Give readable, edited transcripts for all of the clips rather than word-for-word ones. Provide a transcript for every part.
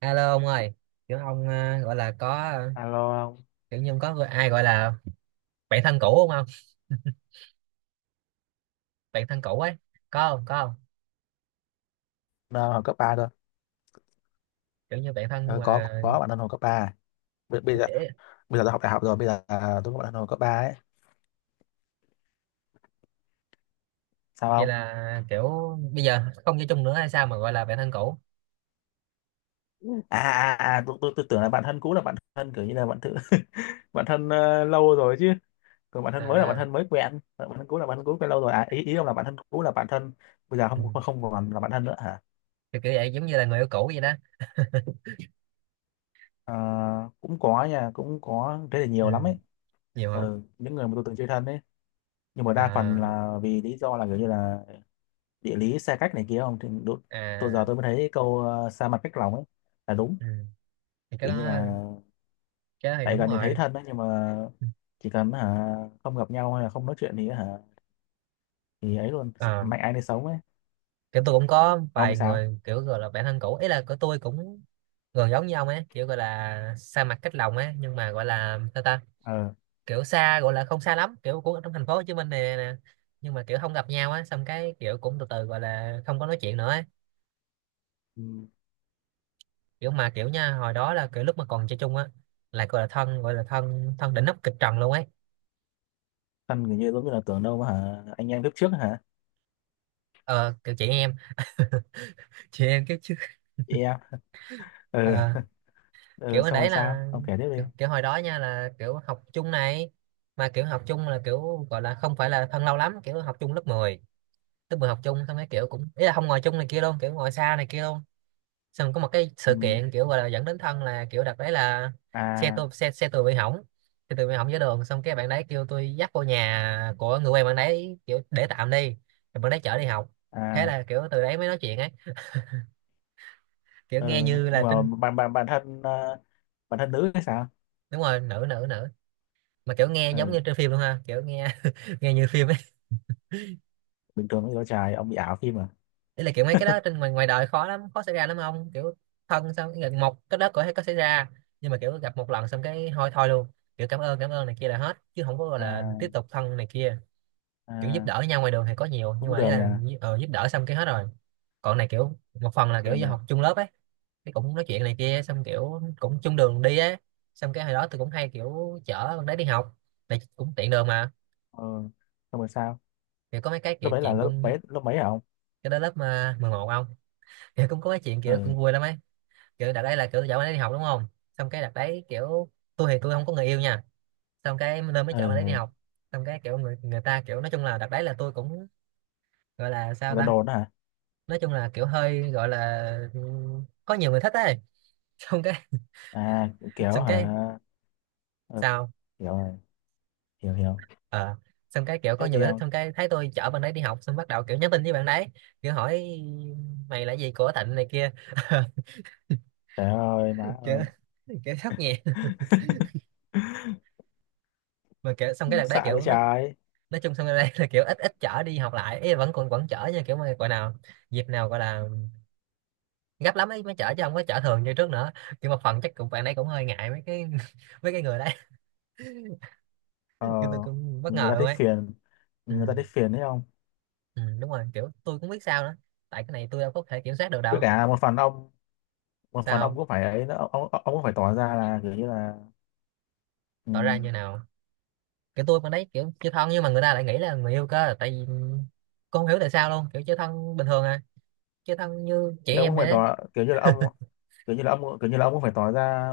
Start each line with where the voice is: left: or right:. right: Alo ông ơi, kiểu ông gọi là có
left: Alo không?
right: kiểu như ông có người- ai gọi là bạn thân cũ không không? Bạn thân cũ ấy, có không? Có không?
left: Đang học cấp 3 thôi.
right: Kiểu như bạn thân
left: Ờ, có
right: mà
left: có bạn đang học cấp 3 bây giờ.
right: dễ-
left: Bây giờ tôi học đại học rồi, bây giờ tôi có bạn đang học cấp 3 ấy, sao
right: vậy
left: không?
right: là kiểu bây giờ không chơi chung nữa hay sao mà gọi là bạn thân cũ?
left: À, tôi tưởng là bạn thân cũ là bạn thân kiểu như là bạn thử bạn thân lâu rồi chứ, còn bạn thân
right: À,
left: mới là bạn
right: à,
left: thân mới quen. Ờ, bạn thân cũ là bạn thân cũ quen lâu rồi, à ý ý ông là bạn thân cũ là bạn thân bây giờ
right: ừ.
left: không không còn là bạn thân nữa hả?
right: Kiểu kiểu vậy giống như là người yêu cũ vậy đó.
left: Ờ, cũng có nha, cũng có thế là nhiều lắm
right: Ừ,
left: ấy.
right: nhiều hả?
left: Ừ, những người mà tôi từng chơi thân ấy, nhưng mà đa phần
right: À,
left: là vì lý do là kiểu như là địa lý xa cách này kia, không thì đúng, tôi giờ
right: à,
left: tôi mới thấy câu xa mặt cách lòng ấy là đúng.
right: ừ. Thì cái
left: Kiểu
right: đó
left: như là
right: cái đó thì
left: tại
right: đúng
left: gần thì thấy
right: rồi.
left: thân đấy, nhưng mà
right: Ừ,
left: chỉ cần hả không gặp nhau hay là không nói chuyện thì hả thì ấy luôn,
right: ờ,
left: mạnh ai nấy sống ấy.
right: kiểu tôi cũng có
left: Còn ông thì
right: vài
left: sao?
right: người kiểu gọi là bạn thân cũ, ý là của tôi cũng gần giống như ông ấy, kiểu gọi là xa mặt cách lòng ấy, nhưng mà gọi là ta ta
left: Ờ.
right: kiểu xa, gọi là không xa lắm, kiểu cũng ở trong thành phố Hồ Chí Minh này nè nè. Nhưng mà kiểu không gặp nhau á, xong cái kiểu cũng từ từ gọi là không có nói chuyện nữa ấy.
left: Ừ.
right: Kiểu mà kiểu nha, hồi đó là kiểu lúc mà còn chơi chung á là gọi là thân, gọi là thân thân đỉnh nóc kịch trần luôn ấy.
left: Thân kiểu như giống như là tưởng đâu mà hả anh em kiếp trước hả?
right: Ờ kiểu chị em, chị em kiểu chứ.
left: Chị em. Ờ.
right: Ờ, kiểu
left: Ờ,
right: hồi
left: xong rồi
right: đấy
left: sao
right: là
left: ông kể tiếp đi.
right: kiểu hồi đó nha là kiểu học chung này, mà kiểu học chung là kiểu gọi là không phải là thân lâu lắm, kiểu học chung lớp mười. Lớp 10 học chung xong cái kiểu cũng ý là không ngồi chung này kia luôn, kiểu ngồi xa này kia luôn. Xong có một cái sự
left: Ừ.
right: kiện kiểu gọi là dẫn đến thân là kiểu đợt đấy là xe
left: À.
right: tôi xe xe tôi bị hỏng, xe tôi bị hỏng dưới đường, xong cái bạn đấy kêu tôi dắt vô nhà của người quen bạn đấy kiểu để tạm đi, rồi bạn đấy chở đi học. Thế
left: À.
right: là kiểu từ đấy mới nói chuyện ấy. Kiểu
left: Ờ.
right: nghe như
left: Nhưng
right: là
left: mà
right: trinh.
left: bản bản bản thân bản thân nữ hay sao?
right: Đúng rồi, nữ nữ nữ, mà kiểu nghe giống
left: Ờ,
right: như trên phim luôn ha, kiểu nghe nghe như phim ấy.
left: bình thường với đứa trai ông bị ảo phim à?
right: Đấy là kiểu mấy cái đó trên ngoài ngoài đời khó lắm, khó xảy ra lắm ông, kiểu thân xong cái một cái đó có thể có xảy ra, nhưng mà kiểu gặp một lần xong cái thôi thôi luôn, kiểu cảm ơn này kia là hết, chứ không có gọi là
left: À.
right: tiếp tục thân này kia. Kiểu giúp
left: À.
right: đỡ nhau ngoài đường thì có nhiều, nhưng
left: Cũng
right: mà ý
left: được
right: là
left: nha.
right: ờ, giúp đỡ xong cái hết rồi. Còn này kiểu một phần là kiểu
left: Được
right: do
left: mà.
right: học chung lớp ấy, cái cũng nói chuyện này kia, xong kiểu cũng chung đường đi á, xong cái hồi đó tôi cũng hay kiểu chở con đấy đi học, tại cũng tiện đường mà.
left: Ờ, xong rồi sao?
right: Thì có mấy cái
left: Lớp
right: kiểu
left: bảy là
right: chuyện cũng
left: lớp bảy hả ông?
right: cái đó lớp mà 11 ông, kiểu cũng có cái chuyện kiểu
left: Ừ.
right: cũng vui lắm ấy. Kiểu đợt đấy là kiểu tôi chở bạn ấy đi học đúng không, xong cái đợt đấy kiểu tôi không có người yêu nha, xong cái nên mới chở bạn ấy đi
left: Ừ.
right: học. Xong cái kiểu người người ta kiểu nói chung là đợt đấy là tôi cũng gọi là sao
left: Người ta
right: ta,
left: đồn đó hả?
right: nói chung là kiểu hơi gọi là có nhiều người thích ấy, xong cái
left: À, kiểu
right: xong cái
left: hả? Ừ.
right: sao
left: Hiểu rồi, hiểu hiểu
right: ờ, xong cái kiểu có
left: Tiếp
right: nhiều
left: đi
right: người thích,
left: không?
right: xong cái thấy tôi chở bạn ấy đi học xong bắt đầu kiểu nhắn tin với bạn đấy, kiểu hỏi mày là gì của Thịnh này kia.
left: Trời ơi má
right: Kiểu
left: ơi.
right: kiểu sốc nhẹ, mà kiểu xong cái đợt đấy
left: Xạ với
right: kiểu nó
left: trái.
right: nói chung xong sân đây, là kiểu ít ít chở đi học lại, ý là vẫn còn vẫn chở nha, kiểu mà gọi nào dịp nào gọi là gấp lắm ấy mới chở, chứ không có chở thường như trước nữa. Kiểu một phần chắc cũng bạn ấy cũng hơi ngại mấy cái, mấy cái người đấy.
left: Ờ,
right: Kiểu tôi cũng bất
left: người
right: ngờ
left: ta
right: luôn
left: thấy
right: ấy.
left: phiền.
right: Ừ,
left: Người ta thấy phiền đấy không?
right: ừ, đúng rồi kiểu tôi cũng biết sao nữa, tại cái này tôi đâu có thể kiểm soát được
left: Với
right: đâu.
left: cả một phần ông, một phần
right: Sao
left: ông
right: không?
left: cũng phải ấy nữa, ông cũng phải tỏ ra là kiểu như là ừ,
right: Tỏ ra như nào? Kiểu tôi con đấy kiểu chơi thân, nhưng mà người ta lại nghĩ là người yêu cơ, tại vì con không hiểu tại sao luôn, kiểu chơi thân bình thường à, chơi thân như chị
left: thì ông
right: em
left: cũng
right: vậy
left: phải
right: đấy.
left: tỏ kiểu như là ông, kiểu như là ông, kiểu như là ông cũng phải tỏ ra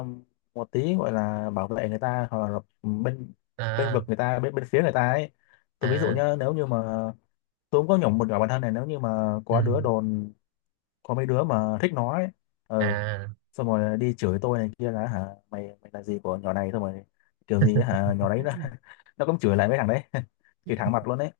left: một tí gọi là bảo vệ người ta hoặc là bên bên
right: À
left: vực người ta bên bên phía người ta ấy. Tôi ví dụ
right: à,
left: nhá, nếu như mà tôi cũng có nhỏ một nhỏ bản thân này, nếu như mà có đứa
right: ừ,
left: đồn, có mấy đứa mà thích nó ấy, ừ,
right: à
left: xong rồi đi chửi tôi này kia là hả mày mày là gì của nhỏ này, xong rồi kiểu gì ấy hả, nhỏ đấy nó nó cũng chửi lại mấy thằng đấy chửi thẳng mặt luôn đấy.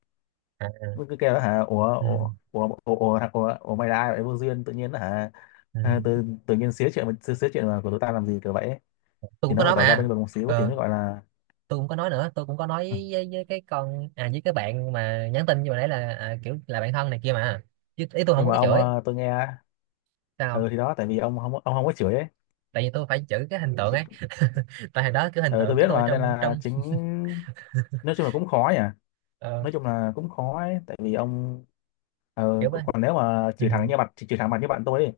right: à,
left: Mới cứ kêu là hả ủa
right: ừ.
left: ủa ủa ủa ủa, ủa, ủa mày là ai vậy, vô duyên tự nhiên là hả
right: Ừ.
left: à, tự tự nhiên xía chuyện xía chuyện mà của tụi tao làm gì kiểu vậy ấy.
right: Tôi
left: Thì
right: cũng có
left: nó phải
right: nói
left: tỏ ra
right: mà.
left: bên vực một xíu thì
right: Ờ,
left: mới gọi là.
right: tôi cũng có nói nữa, tôi cũng có nói
left: "Ừ.
right: với cái con à với cái bạn mà nhắn tin như hồi nãy là à, kiểu là bạn thân này kia mà, chứ ý tôi không
left: Nhưng
right: có
left: mà
right: cái
left: ông
right: chửi.
left: tôi nghe, ừ
right: Sao?
left: thì đó, tại vì ông không, ông không có chửi ấy.
right: Tại vì tôi phải chửi cái hình tượng ấy, tại hồi đó kiểu hình
left: Ừ, tôi
right: tượng
left: biết
right: của tôi
left: mà, nên
right: trong
left: là
right: trong
left: chính nói chung là cũng khó nhỉ,
right: ờ,
left: nói chung là cũng khó ấy. Tại vì ông
right: kiểu ấy.
left: còn nếu mà
right: Ừ,
left: chửi thẳng như bạn, chửi thẳng mặt như bạn tôi ấy,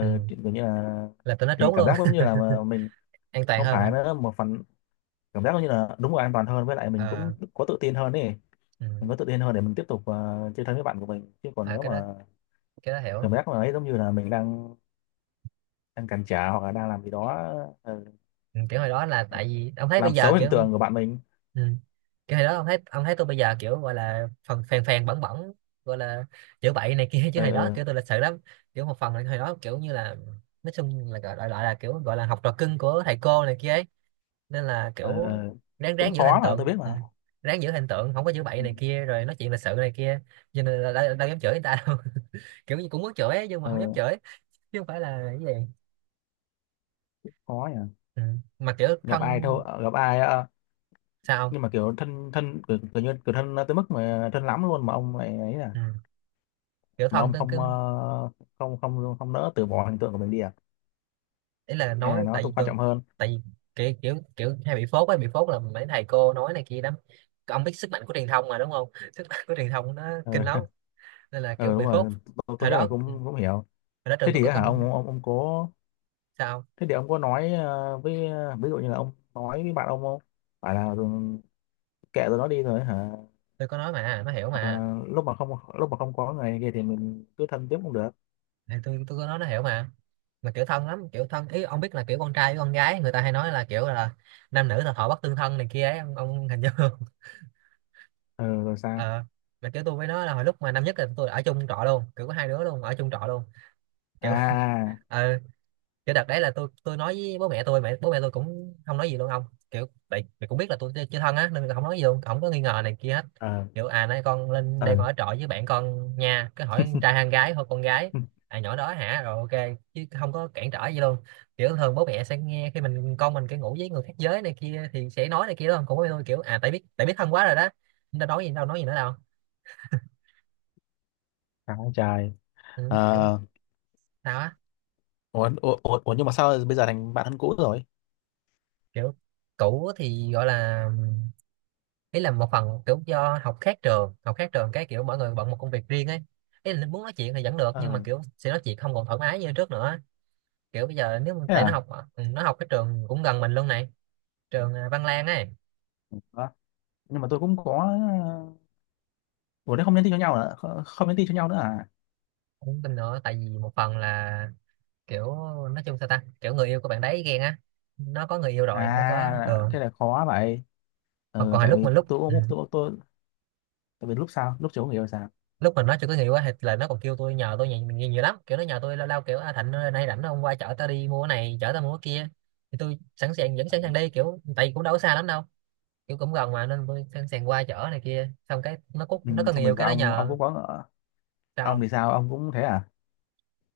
right: ừ.
left: kiểu như là
right: Là tôi nó
left: thì
right: trốn
left: cảm
right: luôn.
left: giác giống như là mà mình
right: An toàn
left: không
right: hơn
left: phải
right: à.
left: nữa, một phần cảm giác như là đúng là an toàn hơn, với lại mình cũng
right: Ờ,
left: có tự tin hơn ấy.
right: ừ.
left: Mình có tự tin hơn để mình tiếp tục chơi thân với bạn của mình, chứ còn
right: À,
left: nếu mà
right: cái đó hiểu.
left: cảm giác là ấy giống như là mình đang đang cản trở hoặc là đang làm gì đó ờ,
right: Ừ, kiểu hồi đó là tại vì ông thấy bây
left: làm
right: giờ
left: xấu hình
right: kiểu
left: tượng của bạn mình.
right: ừ, kiểu hồi đó ông thấy tôi bây giờ kiểu gọi là phần phèn phèn bẩn bẩn, gọi là chữa bậy này kia, chứ
left: Ờ.
right: hồi đó
left: Ờ.
right: kiểu tôi lịch sự lắm. Kiểu một phần là hồi đó kiểu như là nói chung là gọi là kiểu gọi là học trò cưng của thầy cô này kia ấy, nên là
left: Ờ.
right: kiểu
left: Ờ.
right: ráng ráng
left: Cũng
right: giữ hình
left: khó mà tôi
right: tượng.
left: biết mà.
right: Ừ, ráng giữ hình tượng, không có chữa bậy này kia rồi nói chuyện lịch sự này kia, cho nên là đâu dám chửi người ta đâu, kiểu như cũng muốn chửi ấy, nhưng mà
left: Ờ,
right: không dám chửi chứ không phải là cái gì.
left: khó nhỉ.
right: Ừ, mà kiểu
left: Gặp
right: thân.
left: ai thôi, gặp ai
right: Sao không?
left: nhưng mà kiểu thân thân kiểu, kiểu như kiểu thân tới mức mà thân lắm luôn mà ông lại ấy à,
right: Ừ, kiểu
left: mà
right: thân
left: ông
right: tôi cứ
left: không không không không nỡ từ bỏ hình tượng của mình đi à,
right: ý là
left: hay là
right: nói
left: nó
right: tại vì
left: cũng quan
right: tôi,
left: trọng hơn.
right: tại vì kiểu kiểu kiểu hay bị phốt ấy, bị phốt là mấy thầy cô nói này kia lắm. Ông biết sức mạnh của truyền thông mà đúng không, sức mạnh của truyền thông nó
left: Ờ.
right: kinh lắm, nên là kiểu
left: Ừ đúng
right: bị phốt.
left: rồi. tôi,
right: Hồi
left: tôi nhất
right: đó
left: là
right: hồi
left: cũng cũng hiểu.
right: đó
left: Thế
right: trường tôi
left: thì
right: có
left: á hả
right: con.
left: ông, ông có
right: Sao?
left: thế thì ông có nói với ví dụ như là ông nói với bạn ông không phải là ừ, kệ rồi nó đi rồi hả,
right: Tôi có nói mà nó hiểu
left: hoặc
right: mà.
left: là lúc mà không có người này kia thì mình cứ thân tiếp cũng được.
right: Thì tôi có nói nó hiểu mà kiểu thân lắm, kiểu thân ý ông biết là kiểu con trai với con gái người ta hay nói là kiểu là nam nữ là thọ bất tương thân này kia ấy ông hình dung không?
left: Ừ rồi sao?
right: Ờ, mà kiểu tôi với nó là hồi lúc mà năm nhất là tôi ở chung trọ luôn, kiểu có hai đứa luôn ở chung trọ luôn kiểu.
left: À.
right: Ờ, kiểu đợt đấy là tôi nói với bố mẹ tôi, mẹ bố mẹ tôi cũng không nói gì luôn ông. Kiểu tại mẹ cũng biết là tôi chưa thân á nên là không nói gì luôn, không có nghi ngờ này kia hết.
left: Ờ.
right: Kiểu à nay con lên đây
left: Ờ.
right: con ở trọ với bạn con nha, cứ hỏi con trai hay con gái, thôi con gái,
left: Ừ.
right: à nhỏ đó hả, rồi ok, chứ không có cản trở gì luôn. Kiểu thường bố mẹ sẽ nghe khi mình con mình cái ngủ với người khác giới này kia thì sẽ nói này kia đó, cũng bố mẹ tôi kiểu à tại biết thân quá rồi đó, nên đâu nói gì nữa đâu.
left: Chán quá.
right: Ừ, kiểu
left: Ờ.
right: sao á.
left: Ủa, nhưng mà sao bây giờ thành bạn thân cũ rồi?
right: Kiểu cũ thì gọi là ý là một phần kiểu do học khác trường học khác trường, cái kiểu mỗi người bận một công việc riêng ấy, ý là muốn nói chuyện thì vẫn được nhưng mà
left: Ờ,
right: kiểu sẽ nói chuyện không còn thoải mái như trước nữa. Kiểu bây giờ nếu mà-
left: thế
right: tại nó
left: à?
right: học. Ừ, nó học cái trường cũng gần mình luôn này, trường à, Văn Lang ấy.
left: Đó. Nhưng mà tôi cũng có, ủa thế không nhắn tin cho nhau nữa không, không nhắn tin cho nhau nữa à?
right: Cũng tin nữa tại vì một phần là kiểu nói chung sao ta kiểu người yêu của bạn đấy ghen á, nó có người yêu rồi nó có
left: À
right: ờ.
left: thế là khó vậy.
right: Còn còn
left: Ừ,
right: hồi
left: tại
right: lúc
left: vì
right: mà lúc
left: tôi
right: ừ,
left: cũng tôi, tại vì lúc sau lúc chiều không hiểu sao.
right: lúc mà nói cho cái người quá thì là nó còn kêu tôi nhờ tôi nhiều lắm kiểu nó nhờ tôi lao lao kiểu à, Thạnh ơi, nay rảnh không qua chở tao đi mua cái này chở tao mua cái kia, thì tôi sẵn sàng vẫn sẵn sàng đi kiểu tại vì cũng đâu có xa lắm đâu, kiểu cũng gần mà nên tôi sẵn sàng qua chở này kia, xong cái nó cút
left: Ừ,
right: nó có người
left: xong rồi
right: yêu cái
left: sao
right: nó
left: ông
right: nhờ.
left: cũng có, ông
right: Sao?
left: thì sao, ông cũng thế à?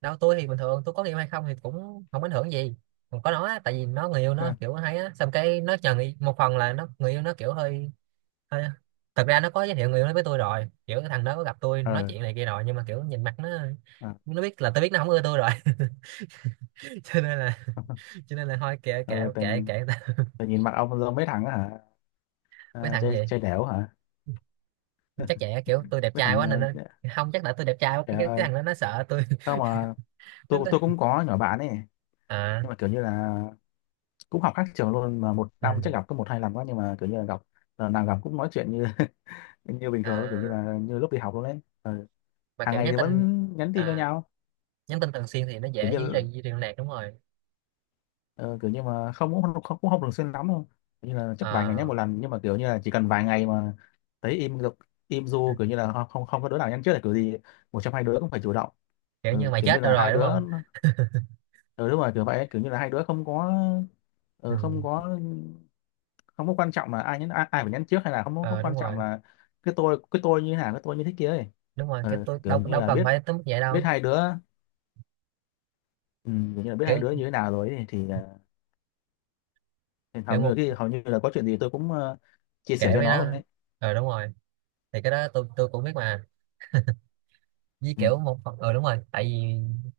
right: Đâu tôi thì bình thường tôi có người yêu hay không thì cũng không ảnh hưởng gì, còn có nó á, tại vì nó người yêu nó kiểu hay á xong cái nó nhờ người, một phần là nó người yêu nó kiểu hơi. Thôi, thật ra nó có giới thiệu người yêu nó với tôi rồi, kiểu cái thằng đó có gặp tôi nói
left: Ừ.
right: chuyện này kia rồi, nhưng mà kiểu nhìn mặt nó
left: Ừ.
right: nó biết là tôi biết nó không ưa tôi rồi. Cho nên là cho nên là thôi kệ
left: Ừ,
right: kệ kệ kệ người ta.
left: tự nhìn mặt ông giống mấy thằng á hả?
right: Mấy
left: À,
right: thằng
left: chơi
right: gì?
left: chơi đẻo hả?
right: Chắc vậy á, kiểu tôi đẹp
left: Mấy
right: trai
left: thằng.
right: quá nên nó
left: Ờ.
right: không, chắc là tôi đẹp trai quá cái
left: Trời
right: cái
left: ơi.
right: thằng đó nó sợ tôi.
left: Không mà,
right: Nó-
left: tôi cũng có nhỏ bạn ấy,
right: à,
left: nhưng mà kiểu như là cũng học khác trường luôn, mà một
right: ừ,
left: năm chắc gặp có một hai lần quá, nhưng mà kiểu như là gặp là nào gặp cũng nói chuyện như như bình thường luôn, kiểu như
right: à,
left: là như lúc đi học luôn đấy. Ừ,
right: mà
left: hàng
right: kiểu
left: ngày
right: nhắn
left: thì vẫn
right: tin
left: nhắn tin cho
right: à,
left: nhau
right: nhắn tin thường xuyên thì nó
left: kiểu
right: dễ giữ
left: như.
right: duy trì liên lạc đúng rồi.
left: Ờ, kiểu như mà không cũng không, cũng không thường xuyên lắm đâu. Kiểu như là chắc vài ngày nhé
right: À,
left: một lần, nhưng mà kiểu như là chỉ cần vài ngày mà thấy im được, im du kiểu như là không không không có đứa nào nhắn trước là kiểu gì, một trong hai đứa cũng phải chủ động.
right: kiểu như
left: Ừ,
right: mày
left: kiểu như
right: chết đâu
left: là hai
right: rồi đúng
left: đứa,
right: không.
left: ừ, đúng rồi kiểu vậy, kiểu như là hai đứa không có,
right: Ừ,
left: ừ, không có, không có quan trọng là ai nhắn ai, ai phải nhắn trước, hay là không có
right: ờ, đúng
left: quan trọng
right: rồi,
left: là cái tôi, cái tôi như thế nào, cái tôi như thế kia ấy.
right: đúng rồi kiểu
left: Ừ,
right: tôi
left: kiểu
right: đâu
left: như
right: đâu
left: là
right: cần
left: biết,
right: phải tới mức vậy đâu.
left: biết hai đứa, ừ, kiểu như là biết hai
right: kiểu
left: đứa như thế nào rồi ấy, thì hầu
right: kiểu
left: như là
right: một
left: cái hầu như là có chuyện gì tôi cũng chia sẻ
right: kể
left: cho
right: với
left: nó
right: nó.
left: luôn đấy.
right: Ờ đúng rồi, thì cái đó tôi cũng biết mà, với
left: Ừ.
right: kiểu một phần ờ đúng rồi tại vì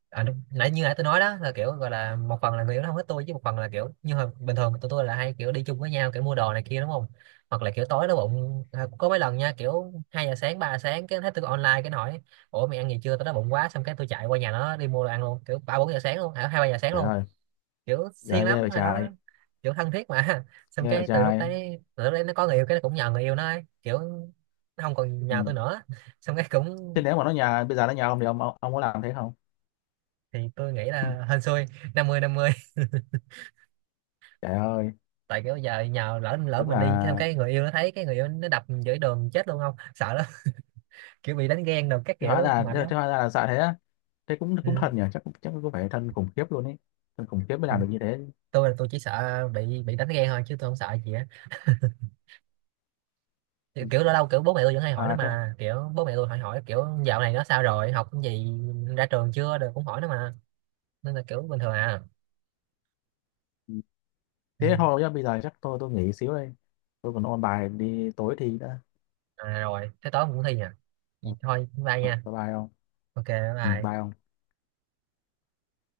right: à, đúng, nãy như nãy tôi nói đó là kiểu gọi là một phần là người yêu nó không thích tôi, chứ một phần là kiểu như hồi bình thường tụi tôi là hay kiểu đi chung với nhau kiểu mua đồ này kia đúng không, hoặc là kiểu tối đói bụng à, có mấy lần nha kiểu hai giờ sáng ba giờ sáng cái thấy tôi online cái nó hỏi ủa mày ăn gì chưa tao đói bụng quá, xong cái tôi chạy qua nhà nó đi mua đồ ăn luôn kiểu ba bốn giờ sáng luôn à, hai ba giờ sáng
left: Trời
right: luôn.
left: ơi.
right: Kiểu siêng
left: Giờ ghê
right: lắm
left: vậy
right: hồi đó,
left: trai.
right: kiểu thân thiết mà, xong
left: Ghê vậy
right: cái
left: trai.
right: từ lúc đấy nó có người yêu cái nó cũng nhờ người yêu nó ấy. Kiểu nó không còn
left: Ừ.
right: nhờ tôi nữa, xong cái
left: Thế
right: cũng
left: nếu mà nó nhà bây giờ nó nhà ông thì ông ông có làm thế không?
right: thì tôi nghĩ
left: Ừ.
right: là hên xui năm 50.
left: Trời ơi.
right: Tại kiểu giờ nhờ lỡ lỡ
left: Đúng
right: mình
left: là.
right: đi xong cái người yêu nó thấy cái người yêu nó đập mình giữa đường chết luôn không sợ lắm, kiểu bị đánh ghen đồ các
left: Thế hóa
right: kiểu
left: ra,
right: mệt lắm.
left: thế hóa ra là sợ thế á? Thế cũng cũng
right: Ừ.
left: thân nhỉ, chắc chắc cũng phải thân khủng khiếp luôn ấy, thân khủng khiếp mới
right: Ừ.
left: làm được như thế.
right: Tôi là tôi chỉ sợ bị đánh ghen thôi chứ tôi không sợ gì á. kiểu
left: Ừ.
right: kiểu lâu lâu kiểu bố mẹ tôi vẫn hay hỏi nó
left: À, thế.
right: mà, kiểu bố mẹ tôi hỏi hỏi kiểu dạo này nó sao rồi học cái gì ra trường chưa rồi cũng hỏi nó mà, nên là kiểu bình thường à.
left: Ừ.
right: Ừ.
left: Thế thôi nhá, bây giờ chắc tôi nghỉ xíu đây, tôi còn ôn bài đi tối thì đã.
right: À rồi thế tối cũng thi à,
left: Ừ.
right: vậy thôi bye
left: Bye
right: nha.
left: bye ông.
right: Ok.
left: Ừ, bye
right: Bye.
left: ông.